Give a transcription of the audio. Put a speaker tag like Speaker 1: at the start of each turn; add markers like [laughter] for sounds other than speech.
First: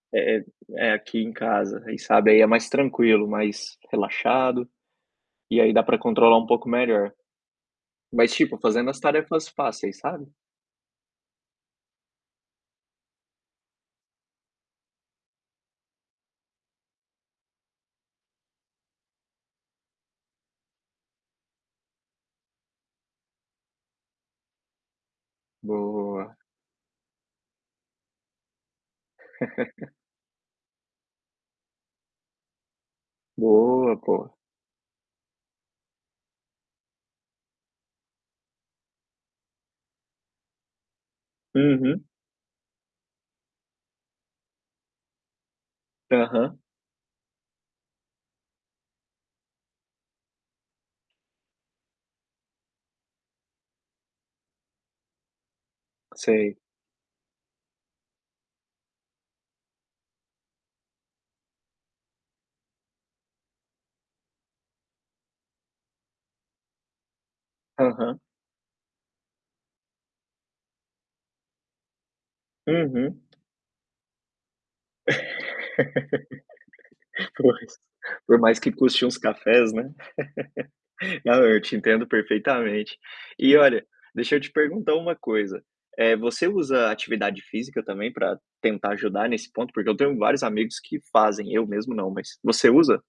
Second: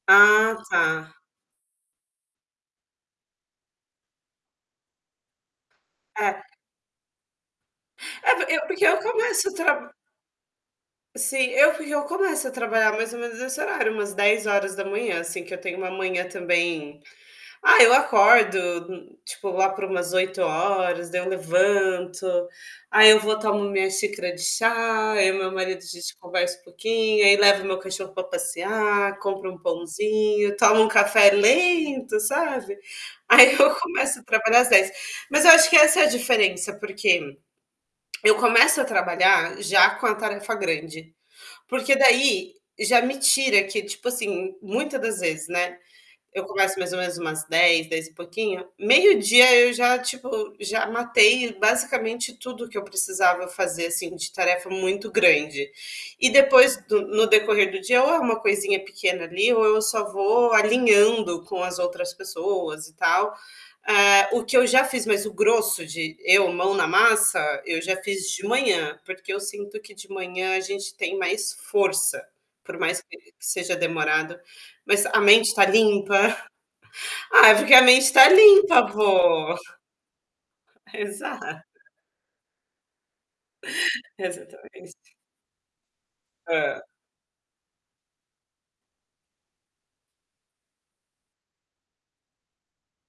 Speaker 1: É
Speaker 2: Ah
Speaker 1: é
Speaker 2: tá.
Speaker 1: aqui em casa aí, sabe, aí é mais tranquilo, mais relaxado, e aí dá para controlar um
Speaker 2: É.
Speaker 1: pouco melhor. Mas,
Speaker 2: É por
Speaker 1: tipo,
Speaker 2: eu é porque
Speaker 1: fazendo
Speaker 2: eu
Speaker 1: as tarefas
Speaker 2: começo a tra
Speaker 1: fáceis, sabe?
Speaker 2: Sim, eu porque eu começo a trabalhar mais ou menos nesse horário, umas 10h, assim, que eu tenho uma manhã também ah, eu acordo, tipo, lá por umas 8h, daí eu levanto, aí eu vou, tomo minha xícara de chá, aí o meu marido a gente
Speaker 1: Boa.
Speaker 2: conversa um pouquinho, aí levo meu cachorro para passear, compro um
Speaker 1: [chuckles]
Speaker 2: pãozinho, tomo um café lento, sabe. Aí eu
Speaker 1: Boa,
Speaker 2: começo a
Speaker 1: pô.
Speaker 2: trabalhar às 10, mas eu acho que essa é a diferença porque [smacks lips] eu começo a trabalhar já com a tarefa grande. Porque
Speaker 1: Uhum.
Speaker 2: daí já me tira que, tipo assim, muita das vezes, né, eu
Speaker 1: Aham.
Speaker 2: começo mais ou menos umas 10, dez e pouquinho, meio-dia eu já, tipo, já matei basicamente tudo que eu precisava fazer, assim, de tarefa muito grande. E
Speaker 1: Sei.
Speaker 2: depois, do no decorrer do dia, ou é uma coisinha pequena, ali, ou eu só vou alinhando com as outras pessoas, e tal, hã, o que eu já fiz, mas o grosso de eu mão na massa eu já
Speaker 1: Aham.
Speaker 2: fiz de manhã, porque eu sinto que de manhã a gente tem mais força, por mais que
Speaker 1: Uhum.
Speaker 2: seja demorado, mas a mente está limpa [chuckles]
Speaker 1: [laughs]
Speaker 2: ah, porque
Speaker 1: Pois,
Speaker 2: a mente está
Speaker 1: por mais que
Speaker 2: limpa,
Speaker 1: custe uns
Speaker 2: pô.
Speaker 1: cafés, né, [laughs] não, eu
Speaker 2: Exato.
Speaker 1: te entendo perfeitamente. E, olha, deixa eu te perguntar
Speaker 2: Exatamente.
Speaker 1: uma coisa, eh, você
Speaker 2: Hã.
Speaker 1: usa atividade física, também, para tentar ajudar nesse ponto? Porque eu tenho vários amigos que fazem, eu mesmo não, mas você usa?